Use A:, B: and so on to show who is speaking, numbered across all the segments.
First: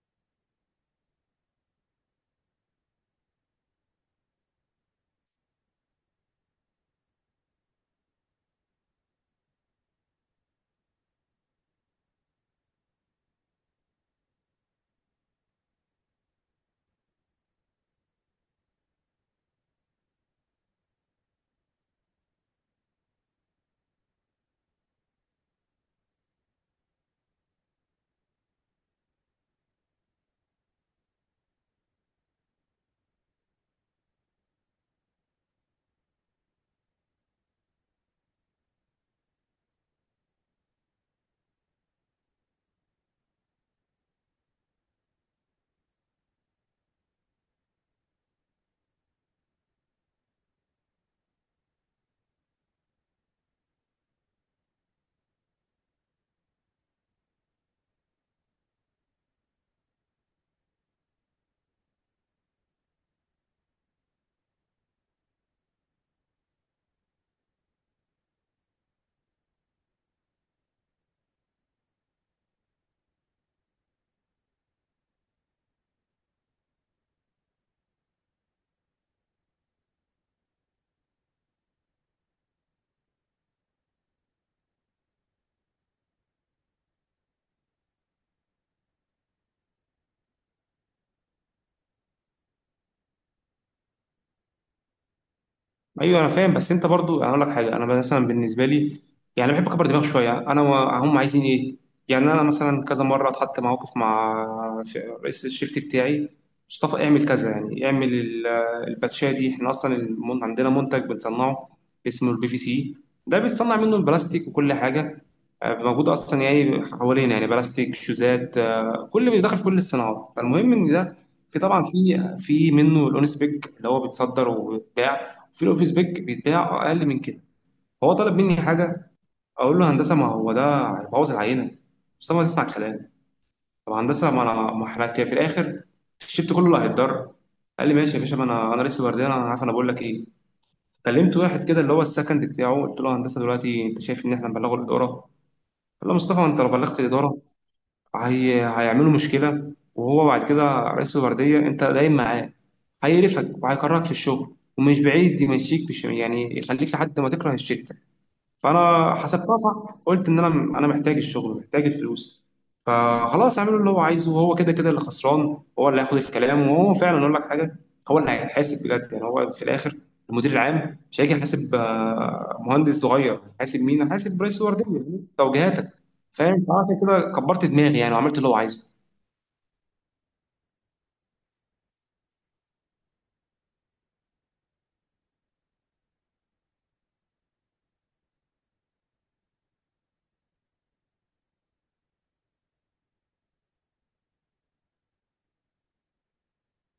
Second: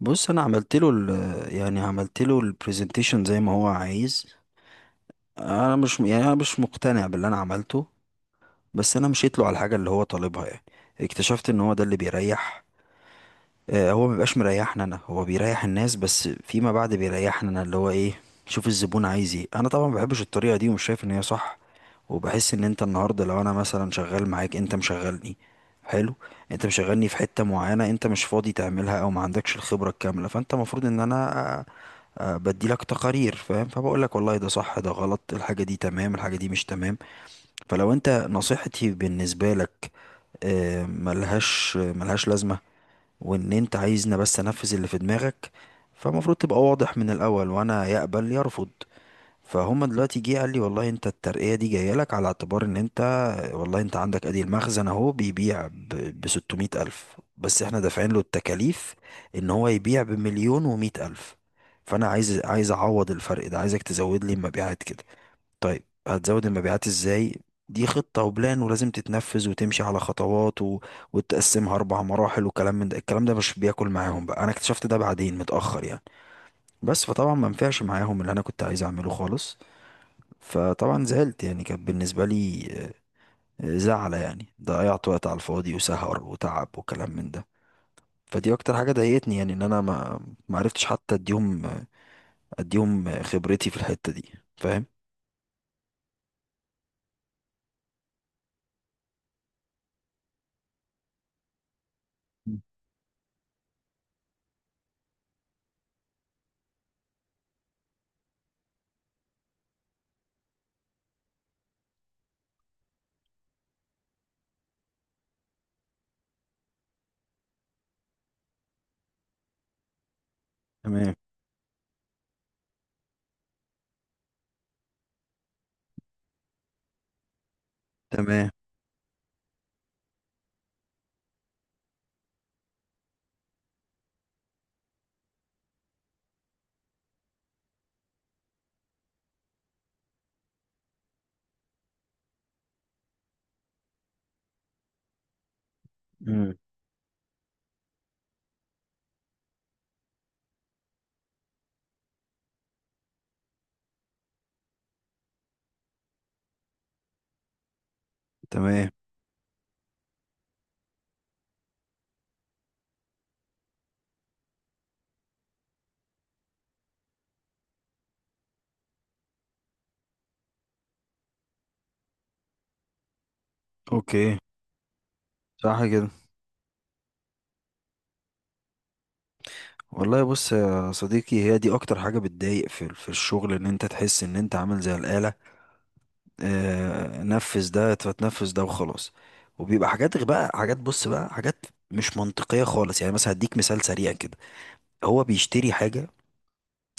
A: بص انا عملت له يعني عملت له البرزنتيشن زي ما هو عايز. انا مش مقتنع باللي انا عملته، بس انا مشيت له على الحاجه اللي هو طالبها يعني. اكتشفت ان هو ده اللي بيريح. هو مبيبقاش مريحنا انا، هو بيريح الناس بس فيما بعد بيريحنا انا، اللي هو ايه، شوف الزبون عايز ايه. انا طبعا ما بحبش الطريقه دي ومش شايف ان هي صح، وبحس ان انت النهارده لو انا مثلا شغال معاك انت مشغلني. حلو. انت مشغلني في حته معينه انت مش فاضي تعملها او ما عندكش الخبره الكامله، فانت المفروض ان انا بديلك تقارير، فاهم، فبقول لك والله ده صح ده غلط، الحاجه دي تمام الحاجه دي مش تمام. فلو انت، نصيحتي بالنسبه لك، ملهاش لازمه. وان انت عايزني بس انفذ اللي في دماغك، فالمفروض تبقى واضح من الاول، وانا يقبل يرفض. فهم دلوقتي جه قال لي والله انت الترقية دي جاية لك على اعتبار ان انت، والله انت عندك ادي المخزن اهو بيبيع ب 600 الف، بس احنا دافعين له التكاليف ان هو يبيع بمليون ومئة الف، فانا عايز اعوض الفرق ده، عايزك تزود لي المبيعات كده. طيب هتزود المبيعات ازاي؟ دي خطة وبلان ولازم تتنفذ وتمشي على خطوات وتقسمها أربع مراحل وكلام من ده. الكلام ده مش بياكل معاهم بقى، أنا اكتشفت ده بعدين متأخر يعني، بس فطبعا ما نفعش معاهم اللي أنا كنت عايز أعمله خالص. فطبعا زعلت، يعني كانت بالنسبة لي زعلة، يعني ضيعت وقت على الفاضي وسهر وتعب وكلام من ده. فدي أكتر حاجة ضايقتني، يعني إن أنا ما عرفتش حتى أديهم، أديهم خبرتي في الحتة دي. فاهم.
B: ايوه، انا فاهم. بس انت برضو، انا اقول لك حاجه، انا مثلا بالنسبه لي، يعني بحب اكبر دماغ شويه. انا هم عايزين ايه؟ يعني انا
A: مم.
B: مثلا كذا مره اتحط موقف مع رئيس الشيفت بتاعي مصطفى. اعمل كذا، يعني اعمل الباتشيه دي. احنا اصلا عندنا منتج بنصنعه اسمه البي في سي. ده بيتصنع منه البلاستيك وكل حاجه، موجود اصلا يعني حوالينا، يعني بلاستيك، شوزات، كل بيدخل في كل الصناعات. فالمهم ان
A: تمام.
B: ده، في طبعا في منه الاونس بيج اللي هو بيتصدر وبيتباع، وفي الاوفيس بيج بيتباع اقل من كده. هو طلب
A: تمام.
B: مني حاجه، اقول له هندسه ما هو ده هيبوظ العينه، بس ما تسمع الكلام. طب هندسه ما انا، ما احنا في الاخر الشفت كله اللي هيتضرر. قال لي ماشي يا باشا. ما انا لسه بردان. انا عارف انا بقول لك ايه. كلمت واحد كده اللي هو السكند بتاعه، قلت له هندسه دلوقتي انت شايف ان احنا نبلغه الاداره؟ قال له مصطفى،
A: مم.
B: انت لو بلغت الاداره هيعملوا مشكلة، وهو بعد كده رئيس الوردية أنت دايم معاه، هيقرفك وهيكرهك في الشغل، ومش بعيد يمشيك، مش يعني يخليك لحد ما تكره الشركة.
A: تمام.
B: فانا حسبتها صح، قلت ان انا محتاج الشغل، محتاج الفلوس. فخلاص اعمله اللي هو عايزه، وهو كده كده اللي خسران هو اللي هياخد الكلام. وهو فعلا، اقول لك حاجه، هو اللي هيتحاسب بجد يعني. هو في الاخر المدير العام مش هيجي يحاسب مهندس صغير. هيحاسب مين؟
A: اوكي.
B: هيحاسب رئيس الورديه، يعني
A: صح
B: توجيهاتك.
A: كده.
B: فاهم؟ فعشان كده كبرت دماغي يعني، وعملت اللي هو عايزه.
A: والله بص يا صديقي، هي دي اكتر حاجة بتضايق في الشغل، ان انت تحس ان انت عامل زي الآلة. آه، نفذ ده فتنفذ ده وخلاص. وبيبقى حاجات بقى حاجات، بص بقى حاجات مش منطقية خالص. يعني مثلا هديك مثال سريع كده. هو بيشتري حاجة،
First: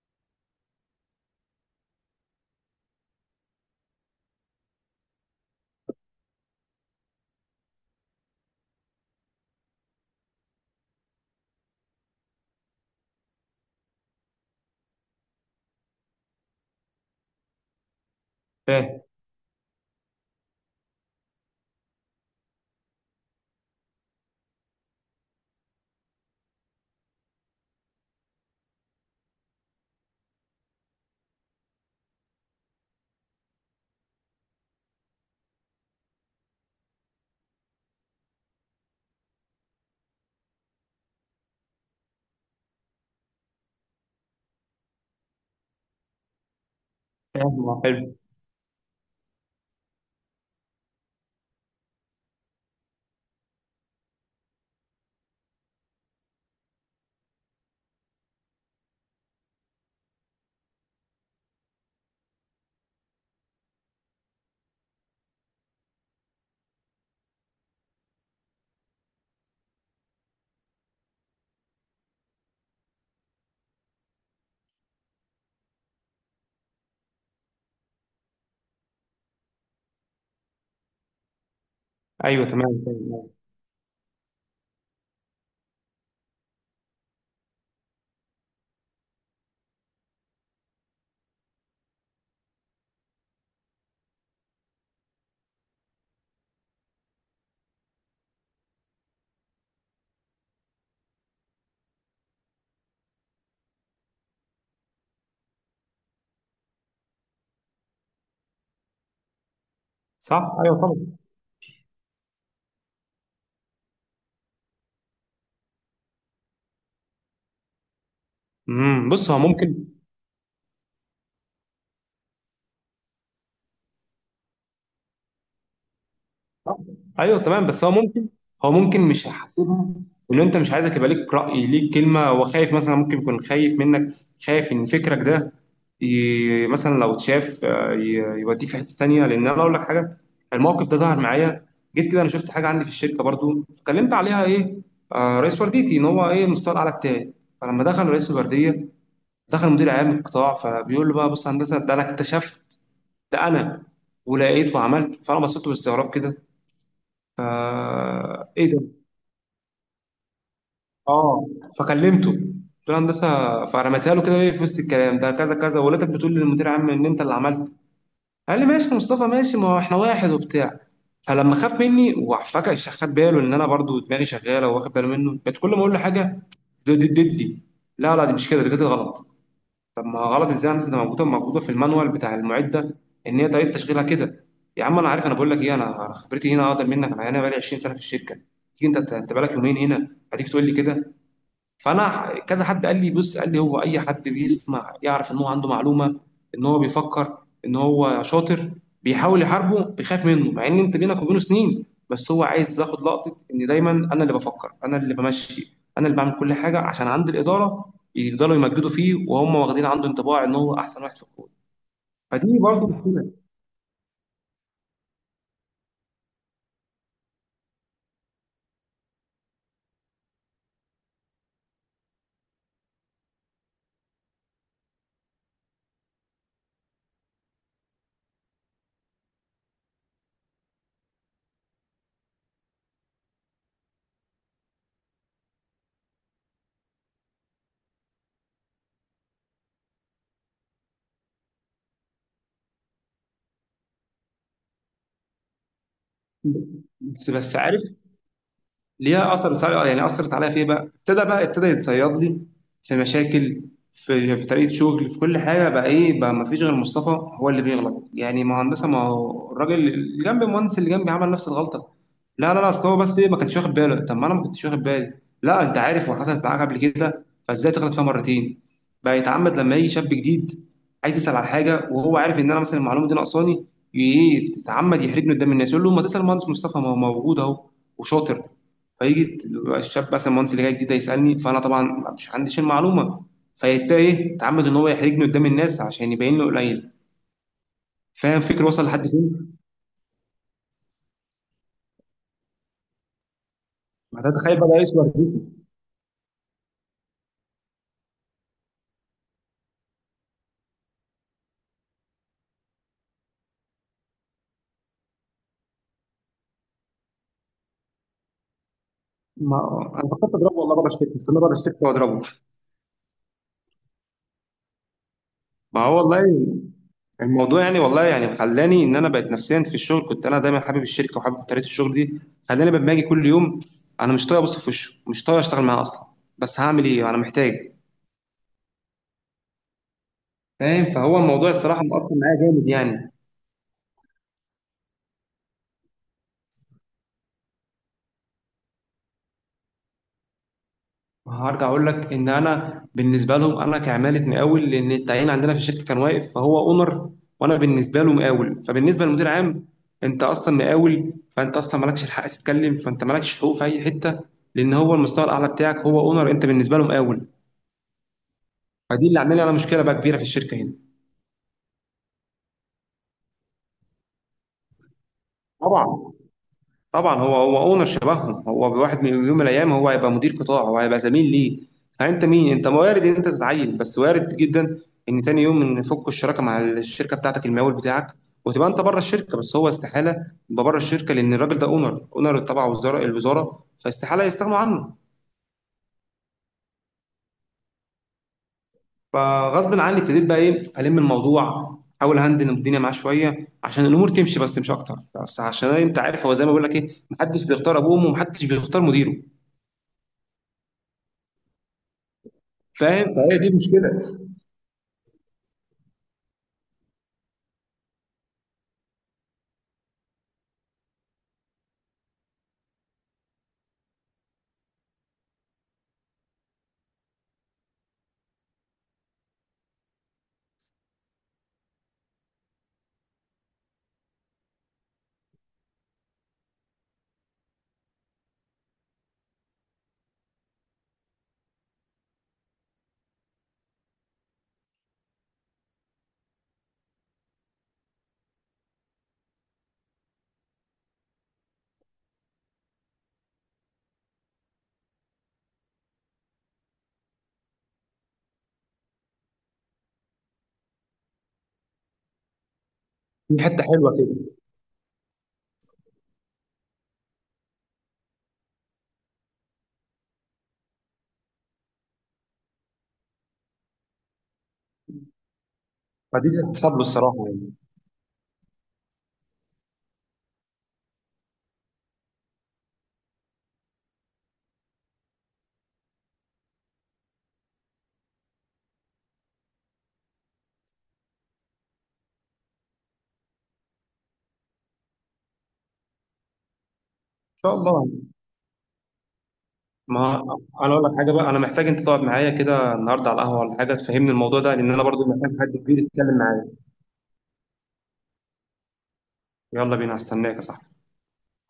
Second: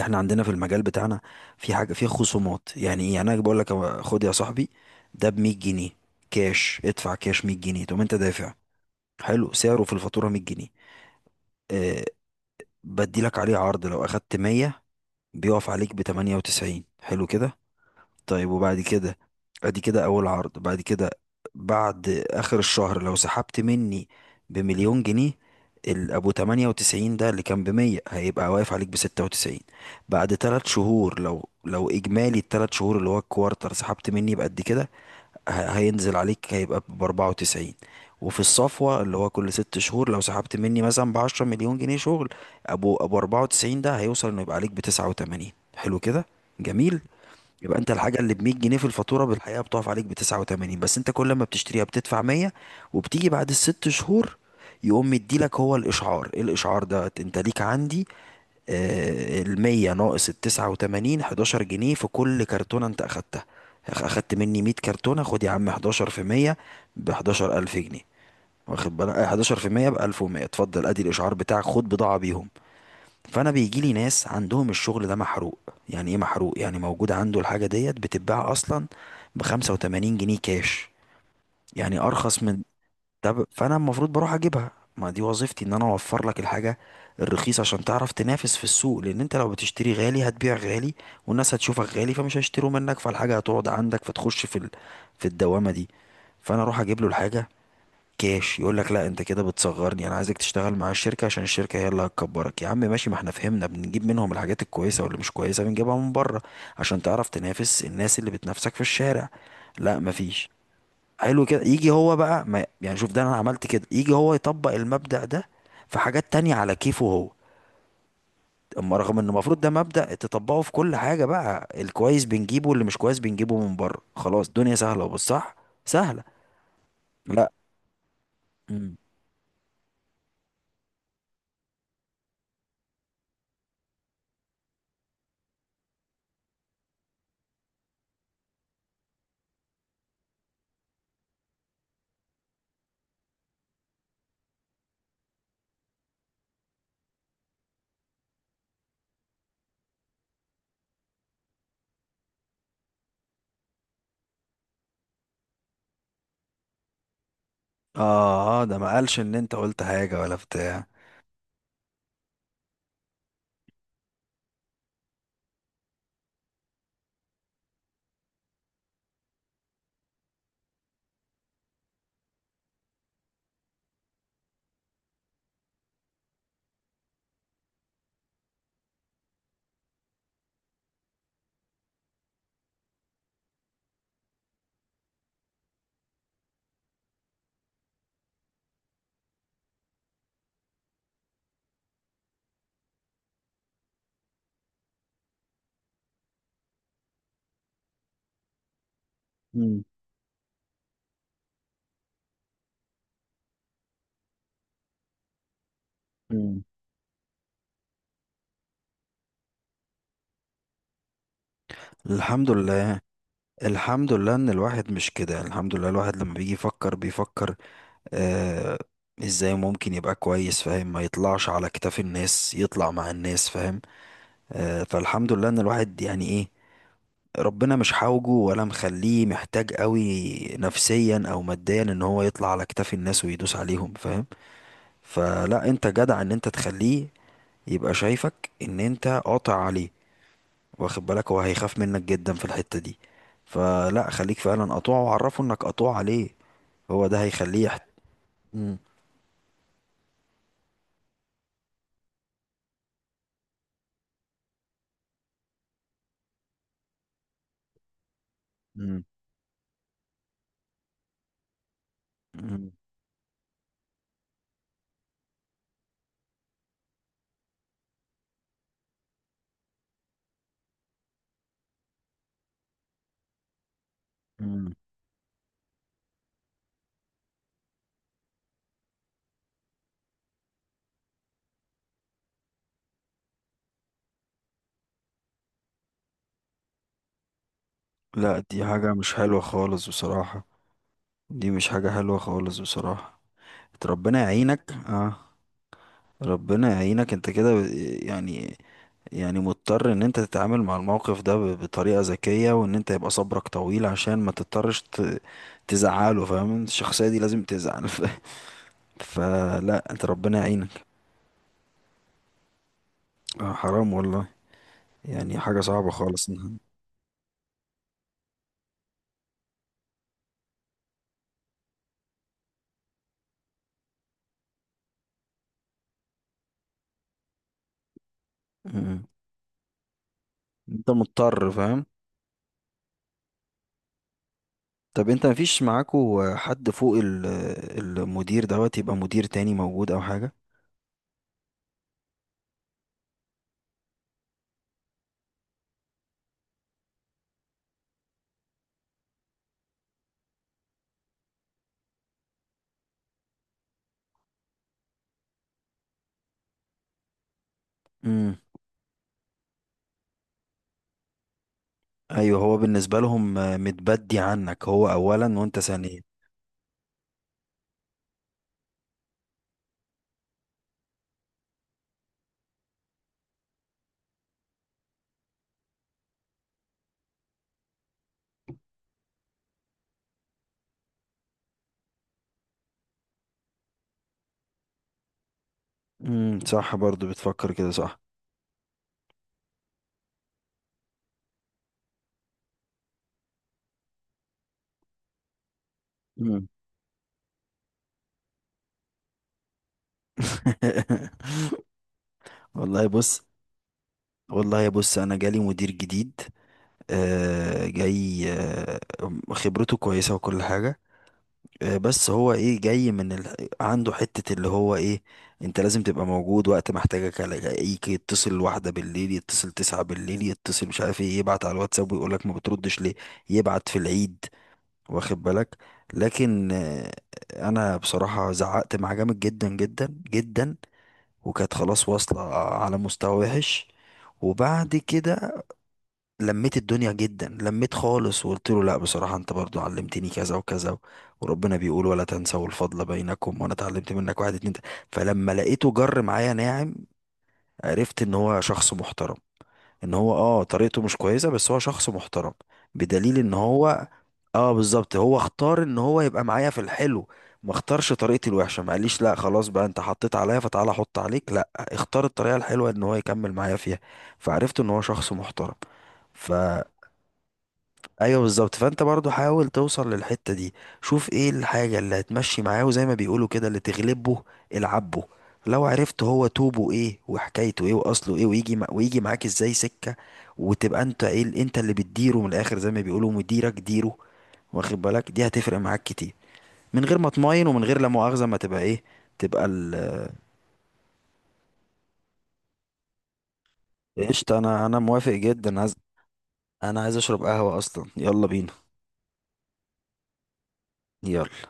A: احنا عندنا في المجال بتاعنا في حاجة في خصومات. يعني ايه؟ يعني انا بقول لك هو، خد يا صاحبي ده ب 100 جنيه كاش، ادفع كاش 100 جنيه تقوم انت دافع. حلو. سعره في الفاتورة 100 جنيه. آه. بدي لك عليه عرض لو اخدت 100 بيقف عليك ب 98. حلو كده. طيب وبعد
B: فاهم.
A: كده، ادي كده اول عرض. بعد كده، بعد اخر الشهر لو سحبت مني بمليون جنيه، ابو 98 ده اللي كان ب 100 هيبقى واقف عليك ب 96. بعد 3 شهور، لو اجمالي الثلاث شهور اللي هو الكوارتر سحبت مني بقد كده، هينزل عليك هيبقى ب 94. وفي الصفوة اللي هو كل ست شهور، لو سحبت مني مثلا ب 10 مليون جنيه شغل، ابو 94 ده هيوصل انه يبقى عليك ب 89. حلو كده. جميل.
B: فاهم،
A: يبقى
B: آه،
A: انت
B: حلو.
A: الحاجة اللي ب 100 جنيه في الفاتورة بالحقيقة بتقف عليك ب 89، بس انت كل ما بتشتريها بتدفع 100. وبتيجي بعد الست شهور يقوم مديلك هو الاشعار. ايه الاشعار ده؟ انت ليك عندي المية ناقص التسعة وتمانين، حداشر جنيه في كل كرتونة انت اخدتها. اخدت مني مية كرتونة، خد يا عم حداشر في مية بحداشر ألف جنيه. واخد بالك؟ حداشر في مية بألف ومية. اتفضل ادي الإشعار بتاعك خد بضاعة بيهم. فأنا بيجيلي ناس عندهم الشغل ده محروق. يعني ايه محروق؟ يعني موجود عنده الحاجة ديت بتتباع أصلا بخمسة وتمانين جنيه كاش، يعني أرخص
B: ايوه
A: من،
B: تمام، فاهم.
A: طب فانا المفروض بروح اجيبها، ما دي وظيفتي ان انا اوفر لك الحاجه الرخيصه عشان تعرف تنافس في السوق، لان انت لو بتشتري غالي هتبيع غالي، والناس هتشوفك غالي فمش هيشتروا منك، فالحاجه هتقعد عندك، فتخش في في الدوامه دي. فانا اروح اجيب له الحاجه كاش، يقول لك لا انت كده بتصغرني، انا عايزك تشتغل مع الشركه عشان الشركه هي اللي هتكبرك. يا عم ماشي، ما احنا فهمنا، بنجيب منهم الحاجات الكويسه، واللي مش كويسه بنجيبها من بره عشان تعرف تنافس الناس اللي بتنافسك في الشارع. لا
B: صح،
A: مفيش.
B: ايوه طبعا.
A: حلو كده. يجي هو بقى، ما يعني شوف، ده انا عملت كده، يجي هو يطبق المبدأ ده في حاجات تانية على كيفه هو اما، رغم ان
B: بص، هو
A: المفروض ده
B: ممكن.
A: مبدأ تطبقه في كل حاجة، بقى الكويس بنجيبه واللي مش كويس بنجيبه من بره، خلاص الدنيا سهلة. وبص، صح، سهلة.
B: آه. ايوه
A: لا.
B: تمام، بس هو ممكن، هو
A: مم.
B: ممكن مش هيحاسبها، ان انت، مش عايزك يبقى ليك راي، ليك كلمه. هو خايف مثلا، ممكن يكون خايف منك، خايف ان فكرك ده، مثلا لو اتشاف، يوديك في حته تانيه. لان انا اقول لك حاجه، الموقف ده ظهر معايا. جيت كده، انا شفت حاجه عندي في الشركه برضو، فكلمت عليها ايه، رئيس ورديتي، ان هو ايه، المستوى الاعلى بتاعي. فلما دخل رئيس الورديه، دخل مدير اعلام القطاع، فبيقول له بقى: بص يا هندسه ده انا اكتشفت ده، انا ولقيت وعملت. فانا بصيت له باستغراب كده، فا
A: اه.
B: ايه
A: ده
B: ده؟
A: ما قالش ان انت قلت حاجة ولا بتاع.
B: اه. فكلمته قلت له: هندسه، فرميتها له كده ايه في وسط الكلام ده، كذا كذا، ولادك بتقول للمدير عام ان انت اللي عملت. قال لي ماشي يا مصطفى، ماشي، ما هو احنا واحد وبتاع. فلما خاف مني وفجأة خد باله ان انا برضو دماغي شغاله وواخد باله منه، بقت كل ما اقول له حاجه: دي دي دي، دي. لا لا، دي مش كده، دي كده غلط. طب ما غلط ازاي يا هندسه، ده موجوده موجوده في المانوال بتاع المعد ده، ان هي طريقه تشغيلها كده. يا عم انا عارف انا بقول لك ايه، انا خبرتي هنا اقدر منك، انا هنا بقالي 20 سنه في الشركه. تيجي انت، بقالك يومين هنا هتيجي تقول لي كده؟ فانا كذا حد قال لي، بص، قال لي: هو اي حد بيسمع يعرف ان هو عنده معلومه، ان هو بيفكر، ان هو شاطر، بيحاول
A: مم.
B: يحاربه، بيخاف منه، مع ان انت بينك وبينه سنين. بس هو عايز ياخد لقطه ان دايما انا اللي بفكر، انا اللي بمشي، انا اللي بعمل كل
A: مم.
B: حاجه، عشان عند الاداره يفضلوا يمجدوا فيه، وهم واخدين عنده انطباع ان هو احسن واحد في الكوره.
A: الحمد
B: فدي برضه
A: لله.
B: مشكله.
A: الحمد لله ان الواحد مش كده، الحمد لله، الواحد لما بيجي يفكر بيفكر آه، ازاي ممكن يبقى كويس، فاهم، ما يطلعش على كتاف الناس، يطلع مع الناس، فاهم، آه، فالحمد لله ان الواحد يعني ايه، ربنا مش حاوجه ولا مخليه محتاج قوي، نفسيا او ماديا، ان هو يطلع على كتاف الناس ويدوس عليهم، فاهم. فلا، انت جدع ان انت تخليه يبقى شايفك ان انت قاطع عليه، واخد بالك، هو هيخاف منك جدا في الحتة دي. فلا خليك فعلا قطوع، وعرفه انك قطوع عليه، هو ده
B: بس
A: هيخليه
B: عارف،
A: مم.
B: ليها اثر، يعني اثرت عليا في ايه بقى؟ ابتدى، بقى ابتدى يتصيد لي في مشاكل، في طريقه شغل، في كل حاجه. بقى ايه بقى؟ ما فيش غير مصطفى هو اللي بيغلط يعني. ما هو هندسه، ما هو الراجل اللي جنبي، المهندس اللي جنبي عمل نفس الغلطه. لا لا لا،
A: مم.
B: اصل هو بس ايه، ما كانش واخد باله. طب ما انا ما كنتش واخد بالي. لا، انت عارف، وحصلت معاك قبل كده، فازاي تغلط فيها مرتين؟ بقى يتعمد لما يجي شاب جديد عايز يسال على حاجه، وهو عارف ان انا مثلا المعلومه دي ناقصاني، ايه،
A: مم.
B: تتعمد يحرجني قدام الناس. يقول له ما تسال مهندس مصطفى، ما هو موجود اهو وشاطر. فيجي الشاب مثلا، المهندس اللي جاي جديد ده، يسالني، فانا طبعا مش عنديش المعلومه، فيبتدي ايه، تعمد ان هو يحرجني قدام الناس عشان يبين له قليل. فاهم
A: لا دي
B: الفكر وصل
A: حاجة
B: لحد
A: مش حلوة
B: فين؟
A: خالص بصراحة، دي مش حاجة حلوة خالص بصراحة. ربنا
B: ما ده تخيل بقى،
A: يعينك.
B: يسوى
A: اه.
B: رديته.
A: ربنا يعينك، انت كده يعني، يعني مضطر ان انت تتعامل مع الموقف ده بطريقة ذكية، وان انت يبقى صبرك طويل عشان ما تضطرش تزعله، فاهم، الشخصية دي لازم تزعل
B: ما
A: فلا انت،
B: انا فكرت
A: ربنا
B: اضربه والله، بره
A: يعينك.
B: الشركه، استنى بره الشركه واضربه.
A: آه حرام والله. يعني حاجة
B: ما
A: صعبة
B: هو والله
A: خالص
B: الموضوع يعني، والله يعني خلاني ان انا بقيت نفسيا في الشغل. كنت انا دايما حابب الشركه وحابب طريقه الشغل دي، خلاني لما اجي كل يوم انا مش طايق ابص في وشه، مش طايق اشتغل معاه اصلا. بس هعمل ايه؟ انا محتاج.
A: م- م.
B: فاهم؟
A: انت
B: فهو الموضوع
A: مضطر،
B: الصراحه
A: فاهم.
B: مأثر معايا جامد يعني.
A: طب انت مفيش معاكو حد فوق المدير دوت، يبقى مدير تاني موجود او حاجة؟
B: هرجع اقول لك ان انا بالنسبه لهم انا كعماله مقاول، لان التعيين عندنا في الشركه كان واقف. فهو اونر، وانا بالنسبه له مقاول. فبالنسبه للمدير عام انت اصلا مقاول، فانت اصلا مالكش الحق تتكلم، فانت مالكش حقوق في اي حته، لان هو المستوى الاعلى بتاعك هو اونر، انت بالنسبه له مقاول.
A: امم.
B: فدي اللي عامله لي انا مشكله بقى كبيره في الشركه هنا.
A: ايوه هو بالنسبة لهم متبدي عنك، هو اولا وانت ثانيا.
B: طبعا. طبعًا هو أونر شبههم. هو، بواحد من يوم من الأيام، هو هيبقى مدير قطاع، هو هيبقى زميل ليه. فأنت مين؟ أنت وارد إن أنت تتعيّن، بس وارد جدًا إن تاني يوم يفكوا الشراكة مع الشركة بتاعتك المقاول بتاعك، وتبقى أنت بره الشركة. بس هو استحالة يبقى بره الشركة، لأن الراجل ده أونر، أونر تبع وزارة الوزارة، فاستحالة يستغنوا عنه.
A: امم، صح، برضو بتفكر كده، صح.
B: فغصبٍ عني ابتديت بقى إيه، ألِم الموضوع، أحاول أهندل الدنيا معاه شوية عشان الأمور تمشي، بس مش أكتر. بس عشان أنت عارف، هو زي
A: مم.
B: ما باقول لك إيه، ما حدش بيختار أبوه وأمه، وما حدش بيختار مديره.
A: والله
B: فاهم؟
A: بص.
B: فهي دي المشكلة.
A: والله بص انا جالي مدير جديد، جاي، خبرته كويسة وكل حاجة. بس هو ايه، جاي من عنده حتة اللي هو ايه، انت لازم تبقى موجود وقت ما احتاجك، الاقيك يتصل واحدة بالليل، يتصل تسعة بالليل، يتصل مش عارف ايه، يبعت على الواتساب ويقولك ما بتردش ليه، يبعت في العيد، واخد بالك. لكن انا بصراحة زعقت معاه جامد جدا جدا جدا، وكانت خلاص واصلة على مستوى وحش. وبعد كده لميت الدنيا جدا، لميت خالص، وقلت له لا بصراحة، انت برضو علمتني كذا وكذا وربنا بيقول ولا تنسوا الفضل بينكم، وانا اتعلمت منك واحد اتنين تلاتة. فلما لقيته جر معايا ناعم، عرفت ان هو شخص محترم. ان هو اه طريقته مش كويسة بس هو شخص محترم، بدليل ان
B: في حته
A: هو،
B: حلوه كده،
A: اه بالظبط، هو اختار ان هو يبقى معايا في الحلو. ما اختارش طريقتي الوحشة، ما قاليش لا خلاص بقى انت حطيت عليا فتعالى احط عليك، لا اختار الطريقة الحلوة ان هو يكمل معايا فيها. فعرفت ان هو شخص محترم.
B: فدي
A: ف
B: تتحسب له الصراحه يعني. ان
A: ايوه بالظبط، فانت برضو حاول توصل للحتة دي، شوف ايه الحاجة اللي هتمشي معاه، وزي ما بيقولوا كده اللي تغلبه العبه. لو عرفت هو توبه ايه وحكايته ايه واصله ايه، ويجي معاك ازاي سكة، وتبقى انت ايه انت اللي بتديره من الاخر، زي ما بيقولوا مديرك ديره، واخد بالك، دي هتفرق معاك كتير، من غير ما تماين،
B: شاء
A: ومن غير لا
B: الله.
A: مؤاخذة ما تبقى ايه، تبقى
B: ما انا اقول لك حاجه بقى، انا محتاج انت تقعد معايا كده النهارده على القهوه ولا حاجه تفهمني
A: قشطة.
B: الموضوع ده،
A: انا
B: لان
A: انا
B: انا برضو
A: موافق
B: محتاج حد
A: جدا،
B: كبير يتكلم معايا.
A: انا عايز اشرب قهوة اصلا، يلا بينا.
B: يلا بينا، هستناك يا صاحبي.
A: يلا.